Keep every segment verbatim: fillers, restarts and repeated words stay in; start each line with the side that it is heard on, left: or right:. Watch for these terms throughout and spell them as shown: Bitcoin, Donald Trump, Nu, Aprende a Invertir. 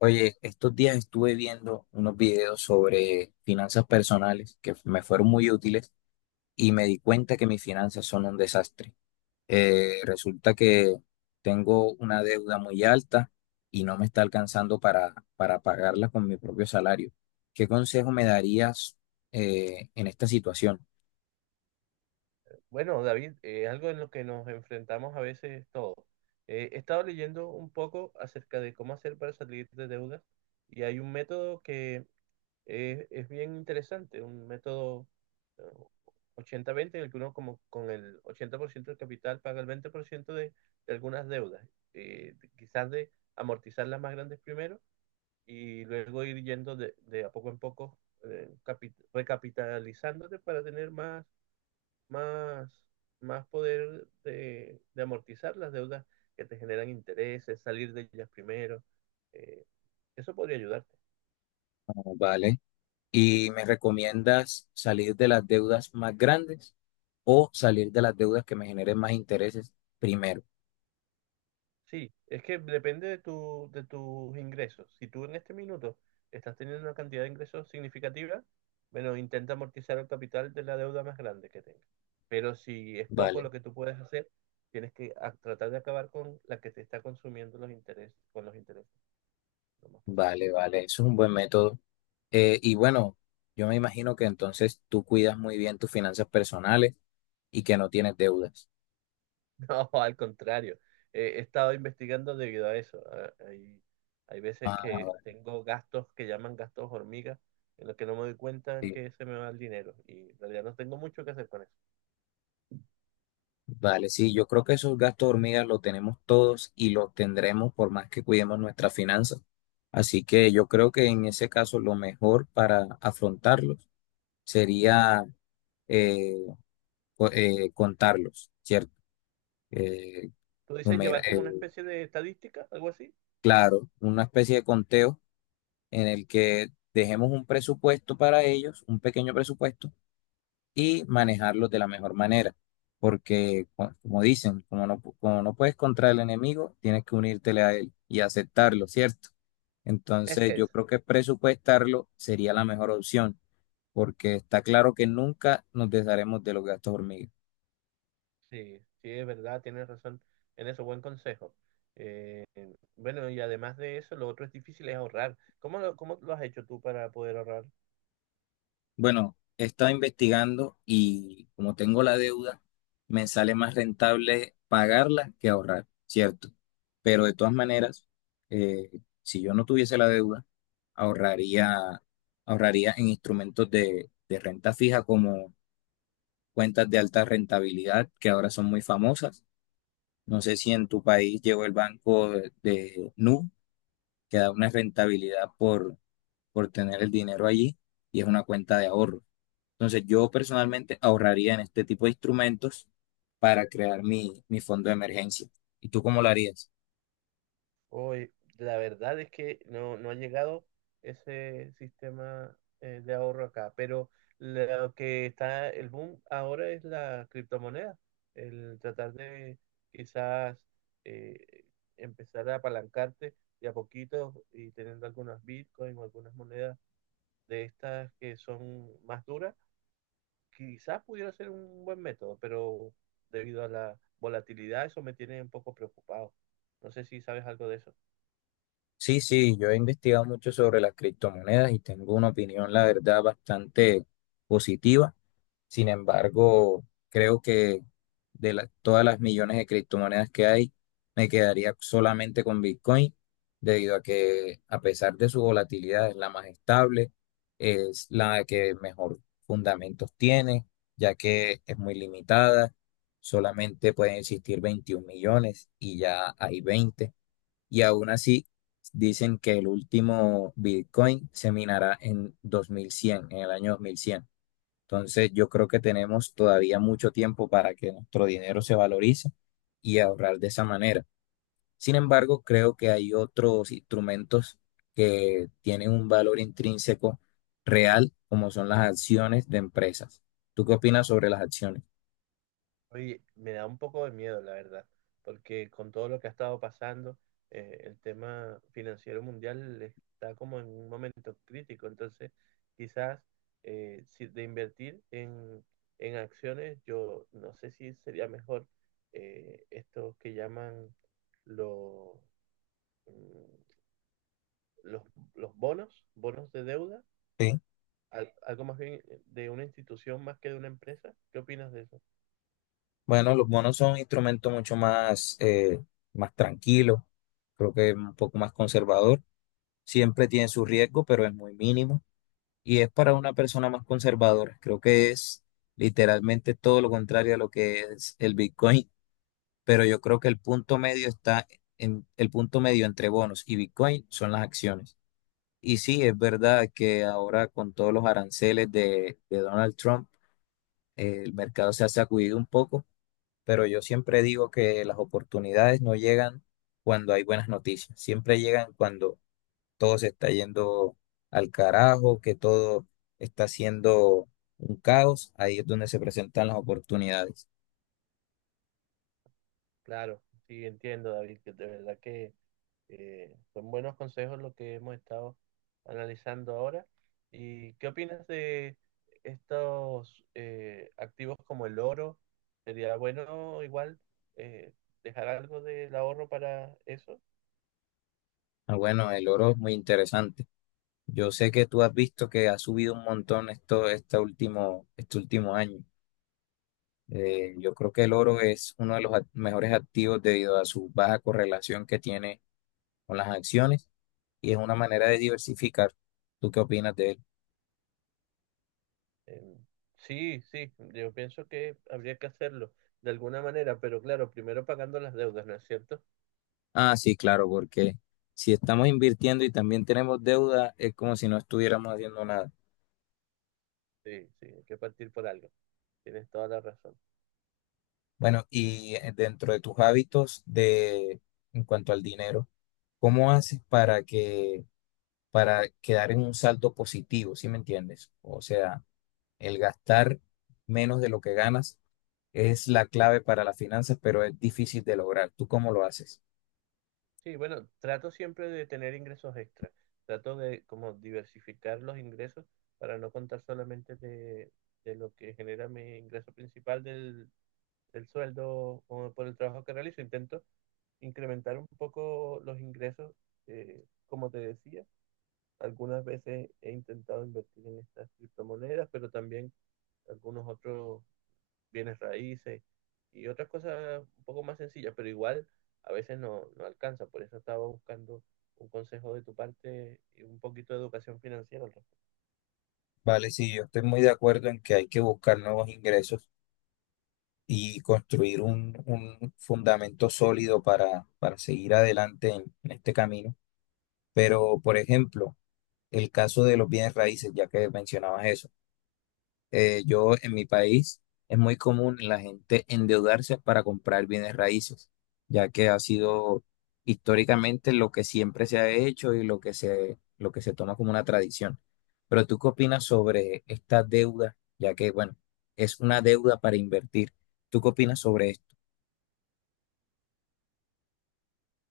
left: Oye, estos días estuve viendo unos videos sobre finanzas personales que me fueron muy útiles y me di cuenta que mis finanzas son un desastre. Eh, resulta que tengo una deuda muy alta y no me está alcanzando para, para pagarla con mi propio salario. ¿Qué consejo me darías eh, en esta situación?
right: Bueno, David, eh, algo en lo que nos enfrentamos a veces todos. Eh, he estado leyendo un poco acerca de cómo hacer para salir de deudas, y hay un método que es, es bien interesante, un método eh, ochenta a veinte, en el que uno como con el ochenta por ciento del capital paga el veinte por ciento de, de algunas deudas, eh, de- quizás de amortizar las más grandes primero y luego ir yendo de, de a poco en poco, eh, capi- recapitalizándote para tener más, más, más poder de, de amortizar las deudas que te generan intereses, salir de ellas primero. eh, Eso podría ayudarte.
left: Oh, ¿vale? ¿Y me recomiendas salir de las deudas más grandes o salir de las deudas que me generen más intereses primero?
right: Sí, es que depende de tu, de tus ingresos. Si tú en este minuto estás teniendo una cantidad de ingresos significativa, bueno, intenta amortizar el capital de la deuda más grande que tengas. Pero si es poco
left: ¿Vale?
right: lo que tú puedes hacer, tienes que a- tratar de acabar con la que te está consumiendo los intereses, con los intereses, lo más posible.
left: Vale, vale, eso es un buen método. Eh, y bueno, yo me imagino que entonces tú cuidas muy bien tus finanzas personales y que no tienes deudas.
right: No, al contrario. Eh, he estado investigando debido a eso. Ah, Hay, hay veces que
left: Ah,
right: tengo gastos que llaman gastos hormigas, en los que no me doy cuenta en
left: sí.
right: que se me va el dinero, y en realidad no tengo mucho que hacer con eso.
left: Vale, sí, yo creo que esos gastos hormigas los tenemos todos y los tendremos por más que cuidemos nuestras finanzas. Así que yo creo que en ese caso lo mejor para afrontarlos sería eh, co- eh, contarlos, ¿cierto? Eh,
right: ¿Tú dices
left: numera-
right: llevar
left: eh,
right: como una especie de estadística, algo así?
left: claro, una especie de conteo en el que dejemos un presupuesto para ellos, un pequeño presupuesto, y manejarlos de la mejor manera. Porque, co- como dicen, como no, pu- como no puedes contra el enemigo, tienes que unírtele a él y aceptarlo, ¿cierto? Entonces, yo
right: Es,
left: creo que presupuestarlo sería la mejor opción, porque está claro que nunca nos desharemos de los gastos hormiga.
right: sí, sí, es verdad, tienes razón en eso, buen consejo. Eh, bueno, y además de eso, lo otro es difícil es ahorrar. ¿Cómo lo, cómo lo has hecho tú para poder ahorrar?
left: Bueno, he estado investigando y como tengo la deuda, me sale más rentable pagarla que ahorrar, ¿cierto? Pero de todas maneras, eh, si yo no tuviese la deuda, ahorraría, ahorraría en instrumentos de, de renta fija como cuentas de alta rentabilidad, que ahora son muy famosas. No sé si en tu país llegó el banco de, de Nu, que da una rentabilidad por, por tener el dinero allí y es una cuenta de ahorro. Entonces yo personalmente ahorraría en este tipo de instrumentos para crear mi, mi fondo de emergencia. ¿Y tú cómo lo harías?
right: Hoy, la verdad es que no, no ha llegado ese sistema eh, de ahorro acá, pero lo que está el boom ahora es la criptomoneda, el tratar de quizás eh, empezar a apalancarte de a poquito y teniendo algunas bitcoins o algunas monedas de estas que son más duras. Quizás pudiera ser un buen método, pero debido a la volatilidad eso me tiene un poco preocupado. No sé si sabes algo de eso.
left: Sí, sí, yo he investigado mucho sobre las criptomonedas y tengo una opinión, la verdad, bastante positiva. Sin embargo, creo que de la- todas las millones de criptomonedas que hay, me quedaría solamente con Bitcoin, debido a que a pesar de su volatilidad es la más estable, es la que mejor fundamentos tiene, ya que es muy limitada, solamente pueden existir veintiún millones y ya hay veinte, y aún así dicen que el último Bitcoin se minará en dos mil cien, en el año dos mil cien. Entonces, yo creo que tenemos todavía mucho tiempo para que nuestro dinero se valorice y ahorrar de esa manera. Sin embargo, creo que hay otros instrumentos que tienen un valor intrínseco real, como son las acciones de empresas. ¿Tú qué opinas sobre las acciones?
right: Oye, me da un poco de miedo, la verdad, porque con todo lo que ha estado pasando, eh, el tema financiero mundial está como en un momento crítico. Entonces, quizás, eh, si de invertir en, en acciones, yo no sé si sería mejor eh, estos que llaman lo- mm, los, los bonos, bonos de deuda,
left: Sí.
right: al- algo más bien de una institución más que de una empresa. ¿Qué opinas de eso?
left: Bueno, los bonos son instrumentos mucho más, eh, más tranquilos, creo que es un poco más conservador. Siempre tiene su riesgo, pero es muy mínimo. Y es para una persona más conservadora. Creo que es literalmente todo lo contrario a lo que es el Bitcoin, pero yo creo que el punto medio está en el punto medio entre bonos y Bitcoin son las acciones. Y sí, es verdad que ahora con todos los aranceles de, de Donald Trump, eh, el mercado se ha sacudido un poco, pero yo siempre digo que las oportunidades no llegan cuando hay buenas noticias, siempre llegan cuando todo se está yendo al carajo, que todo está siendo un caos, ahí es donde se presentan las oportunidades.
right: Claro, sí, entiendo, David, que de verdad que Eh, son buenos consejos los que hemos estado analizando ahora. ¿Y qué opinas de estos eh, activos como el oro? ¿Sería bueno igual eh, dejar algo del ahorro para eso?
left: Ah, bueno, el oro es muy interesante. Yo sé que tú has visto que ha subido un montón esto, este último, este último año. Eh, yo creo que el oro es uno de los ac- mejores activos debido a su baja correlación que tiene con las acciones y es una manera de diversificar. ¿Tú qué opinas de él?
right: Eh, sí, sí, yo pienso que habría que hacerlo de alguna manera, pero claro, primero pagando las deudas, ¿no es cierto?
left: Ah, sí, claro, porque si estamos invirtiendo y también tenemos deuda, es como si no estuviéramos haciendo nada.
right: Sí, sí, hay que partir por algo. Tienes toda la razón.
left: Bueno, y eh, dentro de tus hábitos de en cuanto al dinero, ¿cómo haces para que para quedar en un saldo positivo, ¿sí me entiendes? O sea, el gastar menos de lo que ganas es la clave para las finanzas, pero es difícil de lograr. ¿Tú cómo lo haces?
right: Sí, bueno, trato siempre de tener ingresos extra. Trato de como diversificar los ingresos para no contar solamente de, de lo que genera mi ingreso principal del, del sueldo o por el trabajo que realizo. Intento incrementar un poco los ingresos, eh, como te decía. Algunas veces he intentado invertir en estas criptomonedas, pero también algunos otros bienes raíces y otras cosas un poco más sencillas, pero igual a veces no, no alcanza. Por eso estaba buscando un consejo de tu parte y un poquito de educación financiera al respecto.
left: Vale, sí, yo estoy muy de acuerdo en que hay que buscar nuevos ingresos y construir un, un fundamento sólido para, para seguir adelante en, en este camino. Pero, por ejemplo, el caso de los bienes raíces, ya que mencionabas eso, eh, yo en mi país es muy común la gente endeudarse para comprar bienes raíces, ya que ha sido históricamente lo que siempre se ha hecho y lo que se, lo que se toma como una tradición. Pero ¿tú qué opinas sobre esta deuda? Ya que, bueno, es una deuda para invertir. ¿Tú qué opinas sobre esto?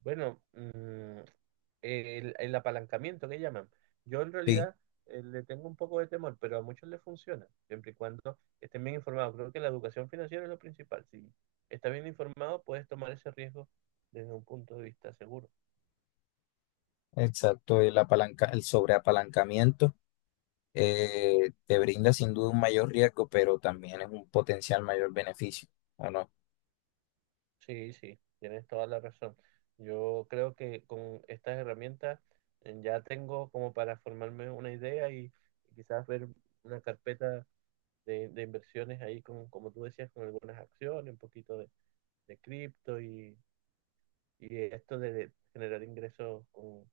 right: Bueno, mm, el, el apalancamiento que llaman. Yo en realidad eh, le tengo un poco de temor, pero a muchos les funciona, siempre y cuando estén bien informados. Creo que la educación financiera es lo principal. Si estás bien informado, puedes tomar ese riesgo desde un punto de vista seguro.
left: Exacto, el apalanca, el sobreapalancamiento eh, te brinda sin duda un mayor riesgo, pero también es un potencial mayor beneficio, ¿o no?
right: Sí, sí, tienes toda la razón. Yo creo que con estas herramientas eh, ya tengo como para formarme una idea, y, y quizás ver una carpeta de, de inversiones ahí, con, como tú decías, con algunas acciones, un poquito de, de cripto, y, y esto de generar ingresos con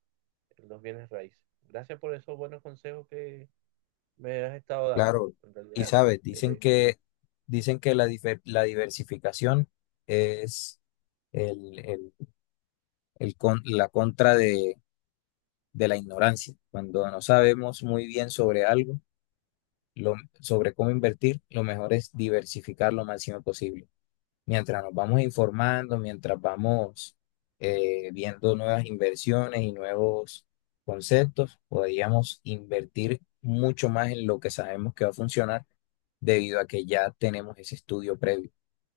right: los bienes raíces. Gracias por esos buenos consejos que me has estado dando.
left: Claro,
right: En
left: y
right: realidad,
left: sabes, dicen
right: eh,
left: que, dicen que la, dife- la diversificación es el, el- el con- la contra de, de la ignorancia. Cuando no sabemos muy bien sobre algo, lo- sobre cómo invertir, lo mejor es diversificar lo máximo posible. Mientras nos vamos informando, mientras vamos eh, viendo nuevas inversiones y nuevos conceptos, podríamos invertir mucho más en lo que sabemos que va a funcionar debido a que ya tenemos ese estudio previo.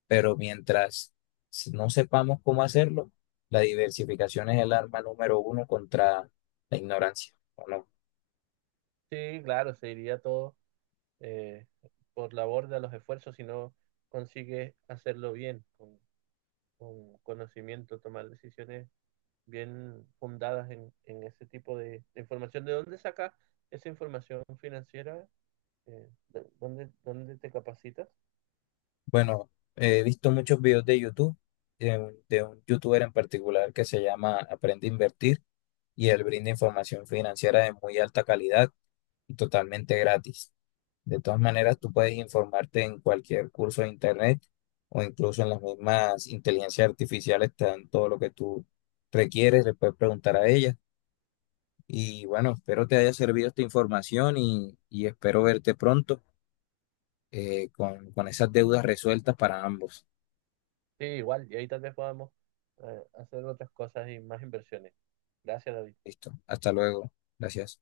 left: Pero mientras s- no sepamos cómo hacerlo, la diversificación es el arma número uno contra la ignorancia, ¿o no?
right: sí, claro, se iría todo eh, por la borda los esfuerzos si no consigues hacerlo bien, con, con conocimiento, tomar decisiones bien fundadas en, en ese tipo de, de información. ¿De dónde sacas esa información financiera? Eh, ¿de- ¿dónde, dónde te capacitas?
left: Bueno, he visto muchos videos de YouTube, de un, de un youtuber en particular que se llama Aprende a Invertir y él brinda información financiera de muy alta calidad y totalmente gratis. De todas maneras, tú puedes informarte en cualquier curso de internet o incluso en las mismas inteligencias artificiales te dan todo lo que tú requieres, le puedes preguntar a ella. Y bueno, espero te haya servido esta información y, y espero verte pronto eh, con, con esas deudas resueltas para ambos.
right: Sí, igual, y ahí tal vez podamos eh, hacer otras cosas y más inversiones. Gracias, David.
left: Listo, hasta luego. Gracias.